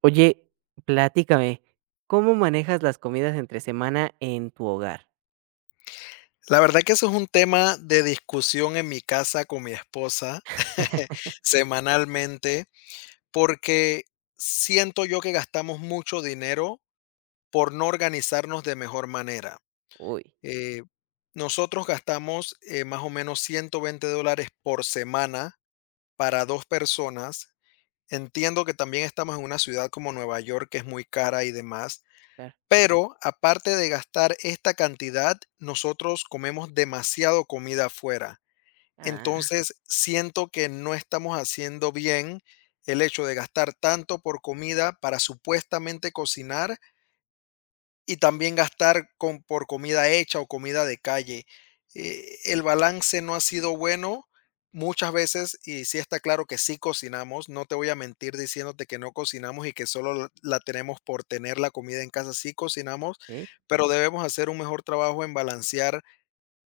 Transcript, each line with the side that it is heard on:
right: Oye, platícame, ¿cómo manejas las comidas entre semana en tu hogar?
left: La verdad que eso es un tema de discusión en mi casa con mi esposa semanalmente, porque siento yo que gastamos mucho dinero por no organizarnos de mejor manera.
right: Uy,
left: Eh, Nosotros gastamos más o menos $120 por semana para dos personas. Entiendo que también estamos en una ciudad como Nueva York, que es muy cara y demás.
right: claro.
left: Pero aparte de gastar esta cantidad, nosotros comemos demasiado comida afuera.
right: Ah,
left: Entonces, siento que no estamos haciendo bien el hecho de gastar tanto por comida para supuestamente cocinar y también gastar con por comida hecha o comida de calle. El balance no ha sido bueno muchas veces, y sí está claro que sí cocinamos, no te voy a mentir diciéndote que no cocinamos y que solo la tenemos por tener la comida en casa, sí cocinamos,
right: okey.
left: pero debemos hacer un mejor trabajo en balancear,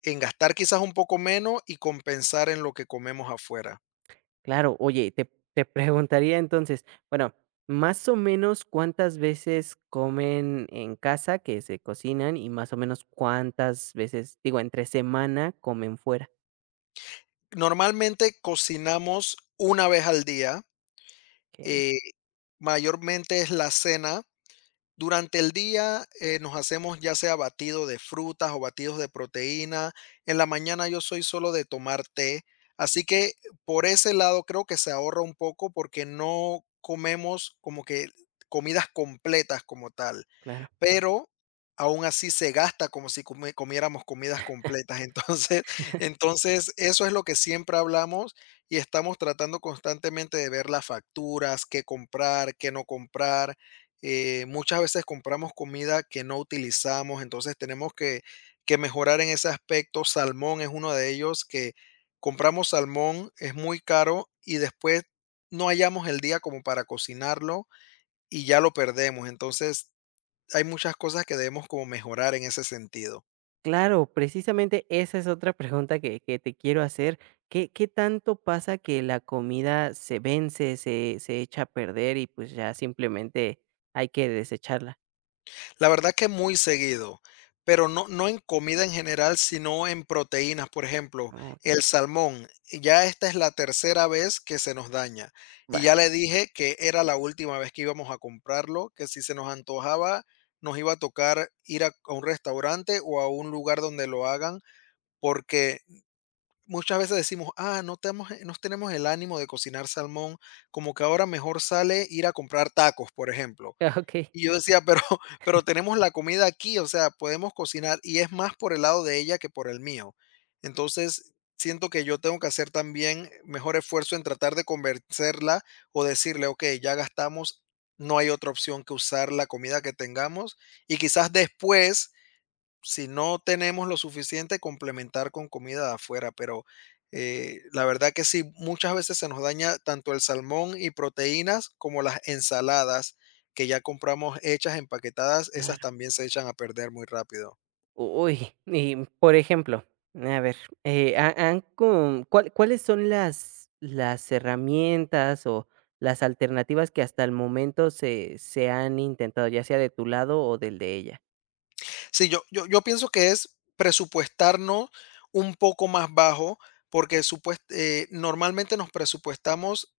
left: en gastar quizás un poco menos y compensar en lo que comemos afuera.
right: Claro, oye, te preguntaría entonces, bueno, más o menos, ¿cuántas veces comen en casa que se cocinan? Y más o menos, ¿cuántas veces, digo, entre semana comen fuera?
left: Normalmente cocinamos una vez al día,
right: Okey,
left: eh, mayormente es la cena. Durante el día nos hacemos ya sea batido de frutas o batidos de proteína. En la mañana yo soy solo de tomar té. Así que por ese lado creo que se ahorra un poco porque no comemos como que comidas completas como tal.
right: claro.
left: Pero aún así se gasta como si come comiéramos comidas completas. Entonces, eso es lo que siempre hablamos y estamos tratando constantemente de ver las facturas, qué comprar, qué no comprar. Muchas veces compramos comida que no utilizamos, entonces tenemos que mejorar en ese aspecto. Salmón es uno de ellos, que compramos salmón, es muy caro y después no hallamos el día como para cocinarlo y ya lo perdemos. Entonces, hay muchas cosas que debemos como mejorar en ese sentido.
right: Claro, precisamente esa es otra pregunta que te quiero hacer. ¿Qué tanto pasa que la comida se vence, se echa a perder y pues ya simplemente hay que desecharla?
left: La verdad que muy seguido, pero no en comida en general, sino en proteínas, por ejemplo,
right: Ah, ok,
left: el salmón. Ya esta es la tercera vez que se nos daña, y ya
right: vale,
left: le dije que era la última vez que íbamos a comprarlo, que si se nos antojaba, nos iba a tocar ir a un restaurante o a un lugar donde lo hagan, porque muchas veces decimos, ah, no tenemos el ánimo de cocinar salmón, como que ahora mejor sale ir a comprar tacos, por ejemplo.
right: ok,
left: Y yo decía, pero, pero tenemos la comida aquí, o sea, podemos cocinar, y es más por el lado de ella que por el mío. Entonces, siento que yo tengo que hacer también mejor esfuerzo en tratar de convencerla o decirle: "Ok, ya gastamos, no hay otra opción que usar la comida que tengamos y quizás después, si no tenemos lo suficiente, complementar con comida de afuera". Pero, la verdad que sí, muchas veces se nos daña tanto el salmón y proteínas como las ensaladas, que ya compramos hechas, empaquetadas; esas
right: claro.
left: también se echan a perder muy rápido.
right: Uy, y por ejemplo, a ver, ¿cuáles son las herramientas o las alternativas que hasta el momento se han intentado, ya sea de tu lado o del de ella?
left: Sí, yo pienso que es presupuestarnos un poco más bajo, porque supuest normalmente nos presupuestamos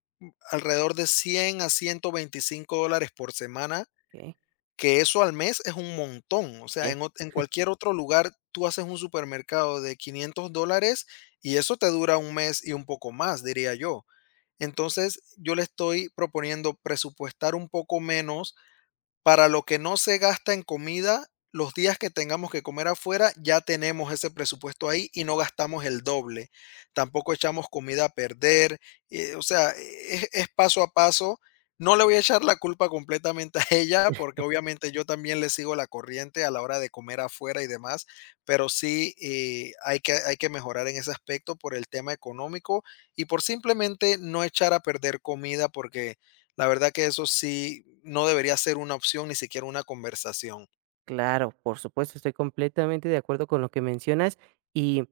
left: alrededor de 100 a $125 por semana.
right: Ok,
left: Que eso al mes es un montón. O sea,
right: sí.
left: en ot en cualquier otro lugar, tú haces un supermercado de $500, y eso te dura un mes y un poco más, diría yo. Entonces, yo le estoy proponiendo presupuestar un poco menos, para lo que no se gasta en comida, los días que tengamos que comer afuera, ya tenemos ese presupuesto ahí y no gastamos el doble. Tampoco echamos comida a perder. O sea, es paso a paso. No le voy a echar la culpa completamente a ella, porque obviamente yo también le sigo la corriente a la hora de comer afuera y demás, pero sí, hay que mejorar en ese aspecto por el tema económico, y por simplemente no echar a perder comida, porque la verdad que eso sí no debería ser una opción, ni siquiera una conversación.
right: Claro, por supuesto, estoy completamente de acuerdo con lo que mencionas y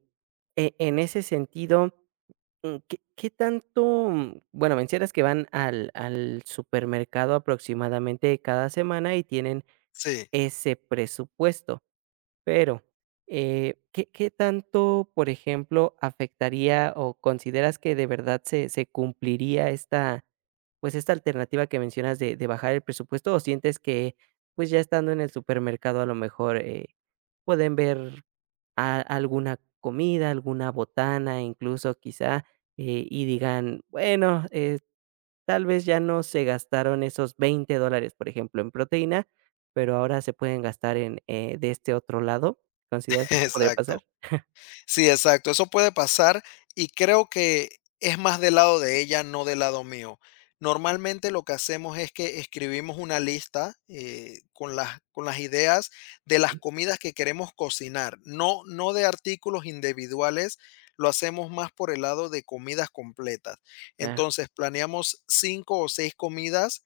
right: en ese sentido, mm, qué tanto, mm, bueno, mencionas que van al supermercado aproximadamente cada semana y tienen
left: Sí,
right: ese presupuesto? Pero, qué tanto, por ejemplo, afectaría o consideras que de verdad se cumpliría esta, pues, esta alternativa que mencionas de bajar el presupuesto? ¿O sientes que, pues, ya estando en el supermercado, a lo mejor, pueden ver a alguna comida, alguna botana, incluso, quizá, y digan: "Bueno, tal vez ya no se gastaron esos $20, por ejemplo, en proteína, pero ahora se pueden gastar en, de este otro lado. ¿Consideras que eso podría pasar?
left: exacto. Sí, exacto. Eso puede pasar, y creo que es más del lado de ella, no del lado mío. Normalmente lo que hacemos es que escribimos una lista, con las ideas de las comidas que queremos cocinar, no, no de artículos individuales. Lo hacemos más por el lado de comidas completas.
right: Claro,
left: Entonces planeamos cinco o seis comidas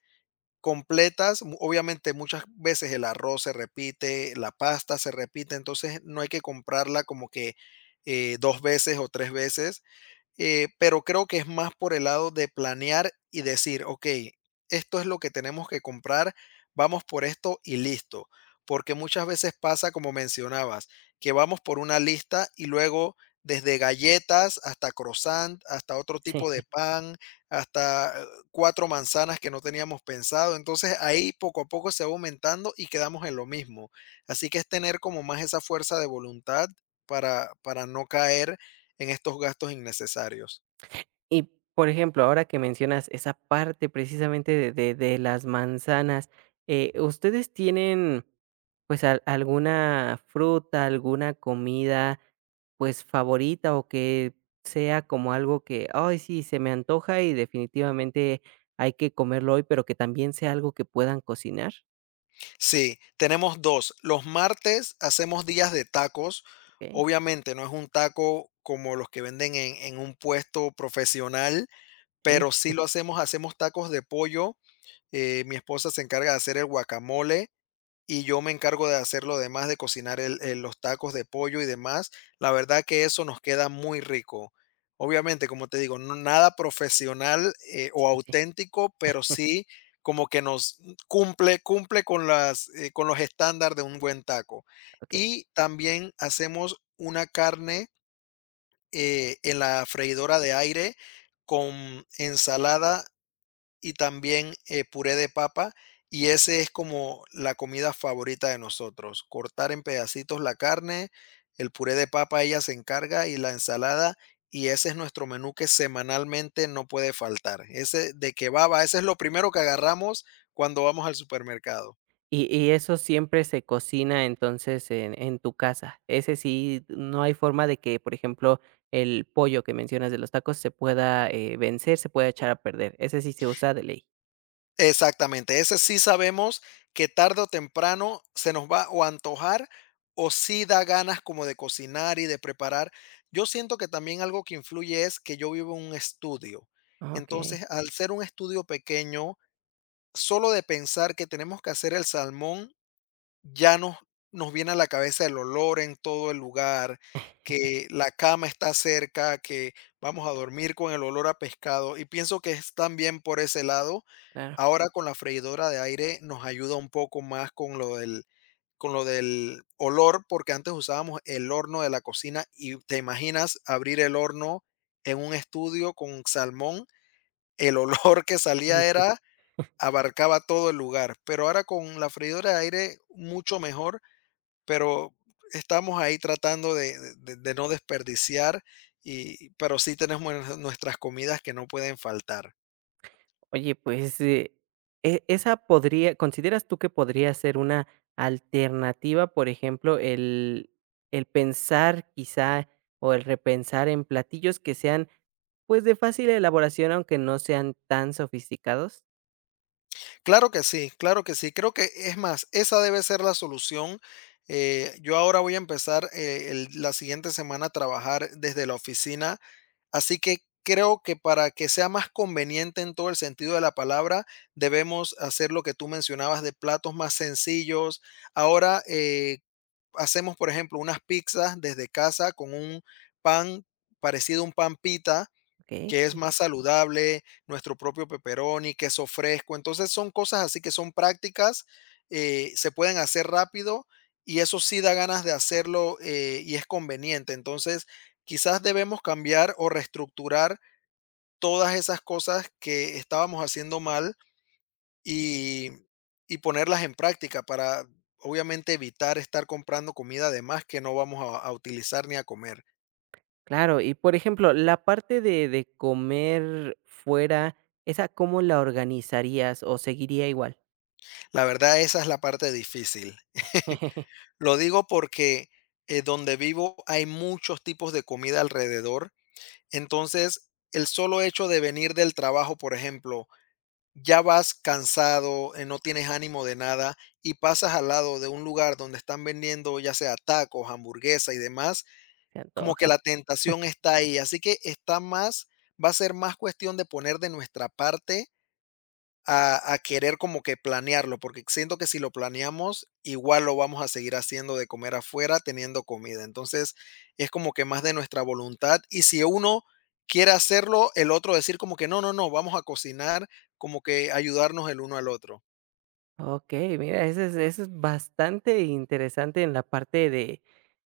left: completas. Mu Obviamente, muchas veces el arroz se repite, la pasta se repite, entonces no hay que comprarla como que, dos veces o 3 veces. Pero creo que es más por el lado de planear y decir: "Ok, esto es lo que tenemos que comprar, vamos por esto y listo". Porque muchas veces pasa, como mencionabas, que vamos por una lista y luego, desde galletas hasta croissant, hasta otro tipo
right: sí.
left: de pan, hasta cuatro manzanas que no teníamos pensado. Entonces ahí poco a poco se va aumentando y quedamos en lo mismo. Así que es tener como más esa fuerza de voluntad, para no caer en estos gastos innecesarios.
right: Y, por ejemplo, ahora que mencionas esa parte precisamente de las manzanas, ¿ustedes tienen pues, al alguna fruta, alguna comida, pues, favorita, o que sea como algo que, ay, sí, se me antoja y definitivamente hay que comerlo hoy, pero que también sea algo que puedan cocinar.
left: Sí, tenemos dos. Los martes hacemos días de tacos.
right: Okey,
left: Obviamente no es un taco como los que venden en, un puesto profesional,
right: okey,
left: pero sí lo hacemos, hacemos tacos de pollo. Mi esposa se encarga de hacer el guacamole y yo me encargo de hacer lo demás, de cocinar el los tacos de pollo y demás. La verdad que eso nos queda muy rico. Obviamente, como te digo, no nada profesional,
right: sí,
left: o
right: sí, sí,
left: auténtico, pero sí como que nos cumple con con los estándares de un buen taco.
right: ok.
left: Y también hacemos una carne, en la freidora de aire con ensalada y también, puré de papa, y ese es como la comida favorita de nosotros: cortar en pedacitos la carne, el puré de papa ella se encarga y la ensalada. Y ese es nuestro menú que semanalmente no puede faltar. Ese, de que va, ese es lo primero que agarramos cuando vamos al supermercado.
right: Y eso siempre se cocina, entonces, en tu casa. Ese sí, no hay forma de que, por ejemplo, el pollo que mencionas de los tacos se pueda, vencer, se pueda echar a perder. Ese sí se usa de ley.
left: Exactamente, ese sí sabemos que tarde o temprano se nos va o a antojar, o sí da ganas como de cocinar y de preparar. Yo siento que también algo que influye es que yo vivo en un estudio.
right: Okey,
left: Entonces, al ser un estudio pequeño, solo de pensar que tenemos que hacer el salmón, ya nos viene a la cabeza el olor en todo el lugar, que la cama está cerca, que vamos a dormir con el olor a pescado, y pienso que es también por ese lado.
right: claro.
left: Ahora con la freidora de aire nos ayuda un poco más con lo del, olor, porque antes usábamos el horno de la cocina y te imaginas abrir el horno en un estudio con salmón, el olor que salía era, abarcaba todo el lugar, pero ahora con la freidora de aire mucho mejor. Pero estamos ahí tratando de no desperdiciar, y, pero sí tenemos nuestras comidas que no pueden faltar.
right: Oye, pues, e esa podría, ¿consideras tú que podría ser una alternativa? Por ejemplo, el pensar quizá, o el repensar en platillos que sean, pues, de fácil elaboración, aunque no sean tan sofisticados.
left: Claro que sí, claro que sí. Creo que es más, esa debe ser la solución. Yo ahora voy a empezar la siguiente semana a trabajar desde la oficina. Así que creo que para que sea más conveniente en todo el sentido de la palabra, debemos hacer lo que tú mencionabas de platos más sencillos. Ahora hacemos, por ejemplo, unas pizzas desde casa con un pan parecido a un pan pita,
right: Okey,
left: qué es más saludable, nuestro propio pepperoni, queso fresco. Entonces son cosas así que son prácticas, se pueden hacer rápido, y eso sí da ganas de hacerlo, y es conveniente. Entonces quizás debemos cambiar o reestructurar todas esas cosas que estábamos haciendo mal, y, y ponerlas en práctica para obviamente evitar estar comprando comida de más que no vamos a utilizar ni a comer.
right: claro. Y, por ejemplo, la parte de comer fuera, ¿esa cómo la organizarías o seguiría igual?
left: La verdad esa es la parte difícil. Lo digo porque, donde vivo hay muchos tipos de comida alrededor. Entonces, el solo hecho de venir del trabajo, por ejemplo, ya vas cansado, no tienes ánimo de nada y pasas al lado de un lugar donde están vendiendo, ya sea tacos, hamburguesa y demás,
right: Se
left: como que
right: antoja.
left: la tentación está ahí. Así que está más va a ser más cuestión de poner de nuestra parte, a querer como que planearlo, porque siento que si lo planeamos, igual lo vamos a seguir haciendo de comer afuera teniendo comida. Entonces, es como que más de nuestra voluntad. Y si uno quiere hacerlo, el otro decir como que no, no, no, vamos a cocinar, como que ayudarnos el uno al otro.
right: Okey, mira, eso es bastante interesante en la parte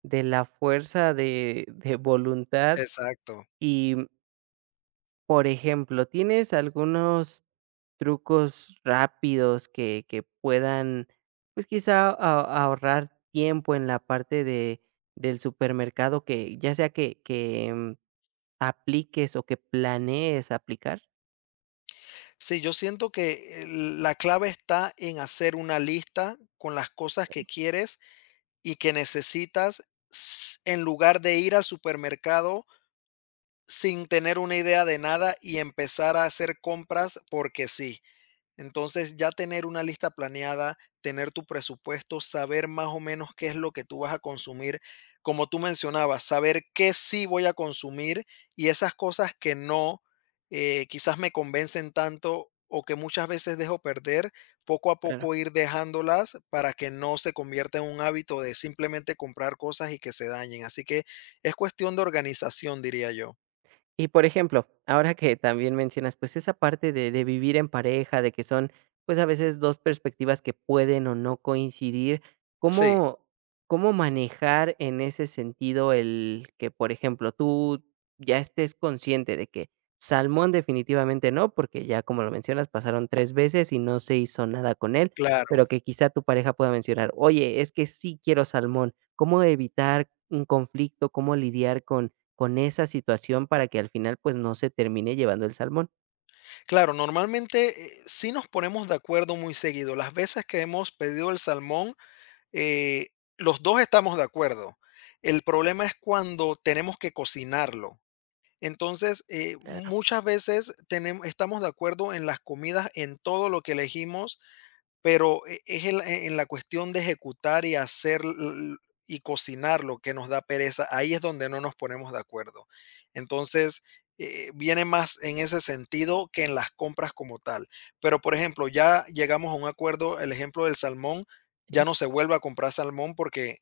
right: de la fuerza de voluntad.
left: Exacto.
right: Y, mm, por ejemplo, ¿tienes algunos trucos rápidos que puedan, pues, quizá a ahorrar tiempo en la parte de del supermercado que ya sea que, mm, apliques o que planees aplicar?
left: Sí, yo siento que la clave está en hacer una lista con las cosas que quieres y que necesitas, en lugar de ir al supermercado sin tener una idea de nada y empezar a hacer compras porque sí. Entonces ya tener una lista planeada, tener tu presupuesto, saber más o menos qué es lo que tú vas a consumir, como tú mencionabas, saber qué sí voy a consumir y esas cosas que no, quizás me convencen tanto o que muchas veces dejo perder, poco a
right: Claro.
left: poco ir dejándolas, para que no se convierta en un hábito de simplemente comprar cosas y que se dañen. Así que es cuestión de organización, diría yo.
right: Y por ejemplo, ahora que también mencionas, pues esa parte de vivir en pareja, de que son pues a veces dos perspectivas que pueden o no coincidir,
left: Sí,
right: ¿cómo, cómo manejar en ese sentido el que, por ejemplo, tú ya estés consciente de que salmón definitivamente no, porque ya como lo mencionas, pasaron tres veces y no se hizo nada con él, pero
left: claro.
right: que quizá tu pareja pueda mencionar, oye, es que sí quiero salmón? ¿Cómo evitar un conflicto? ¿Cómo lidiar con esa situación para que al final, pues, no se termine llevando el salmón?
left: Claro, normalmente, sí nos ponemos de acuerdo muy seguido. Las veces que hemos pedido el salmón, eh, los 2 estamos de acuerdo. El problema es cuando tenemos que cocinarlo. Entonces,
right: Claro.
left: muchas veces tenem estamos de acuerdo en las comidas, en todo lo que elegimos, pero es en la cuestión de ejecutar y hacer l y cocinar lo que nos da pereza; ahí es donde no nos ponemos de acuerdo. Entonces, viene más en ese sentido que en las compras como tal. Pero, por ejemplo, ya llegamos a un acuerdo: el ejemplo del salmón,
right: ¿Sí?
left: ya no se vuelve a comprar salmón, porque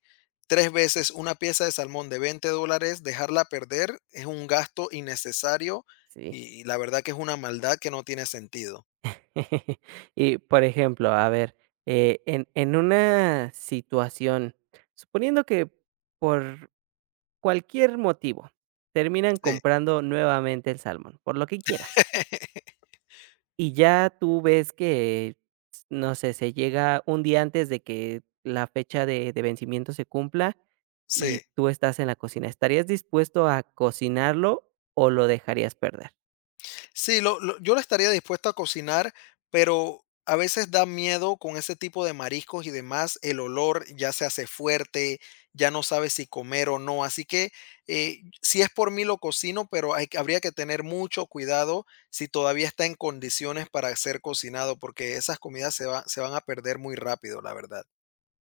left: 3 veces una pieza de salmón de $20 dejarla perder es un gasto innecesario,
right: Sí.
left: y la verdad que es una maldad que no tiene sentido.
right: Y, por ejemplo, a ver, en una situación, suponiendo que por cualquier motivo terminan
left: Sí.
right: comprando nuevamente el salmón, por lo que quieras. Y ya tú ves que, s no sé, se llega un día antes de que la fecha de vencimiento se cumpla y
left: Sí.
right: tú estás en la cocina. ¿Estarías dispuesto a cocinarlo o lo dejarías perder?
left: Sí, lo yo lo estaría dispuesto a cocinar, pero a veces da miedo con ese tipo de mariscos y demás, el olor ya se hace fuerte, ya no sabes si comer o no, así que, si es por mí lo cocino, pero habría que tener mucho cuidado si todavía está en condiciones para ser cocinado, porque esas comidas se van a perder muy rápido, la verdad.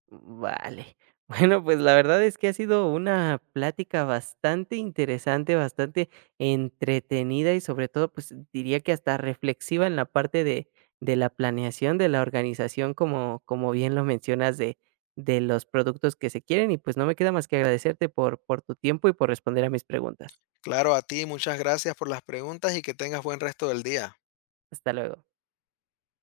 right: Vale. Bueno, pues la verdad es que ha sido una plática bastante interesante, bastante entretenida y sobre todo, pues diría que hasta reflexiva en la parte de la planeación, de la organización, como, como bien lo mencionas, de los productos que se quieren. Y pues no me queda más que agradecerte por tu tiempo y por responder a mis preguntas.
left: Claro, a ti, muchas gracias por las preguntas y que tengas buen resto del día.
right: Hasta luego.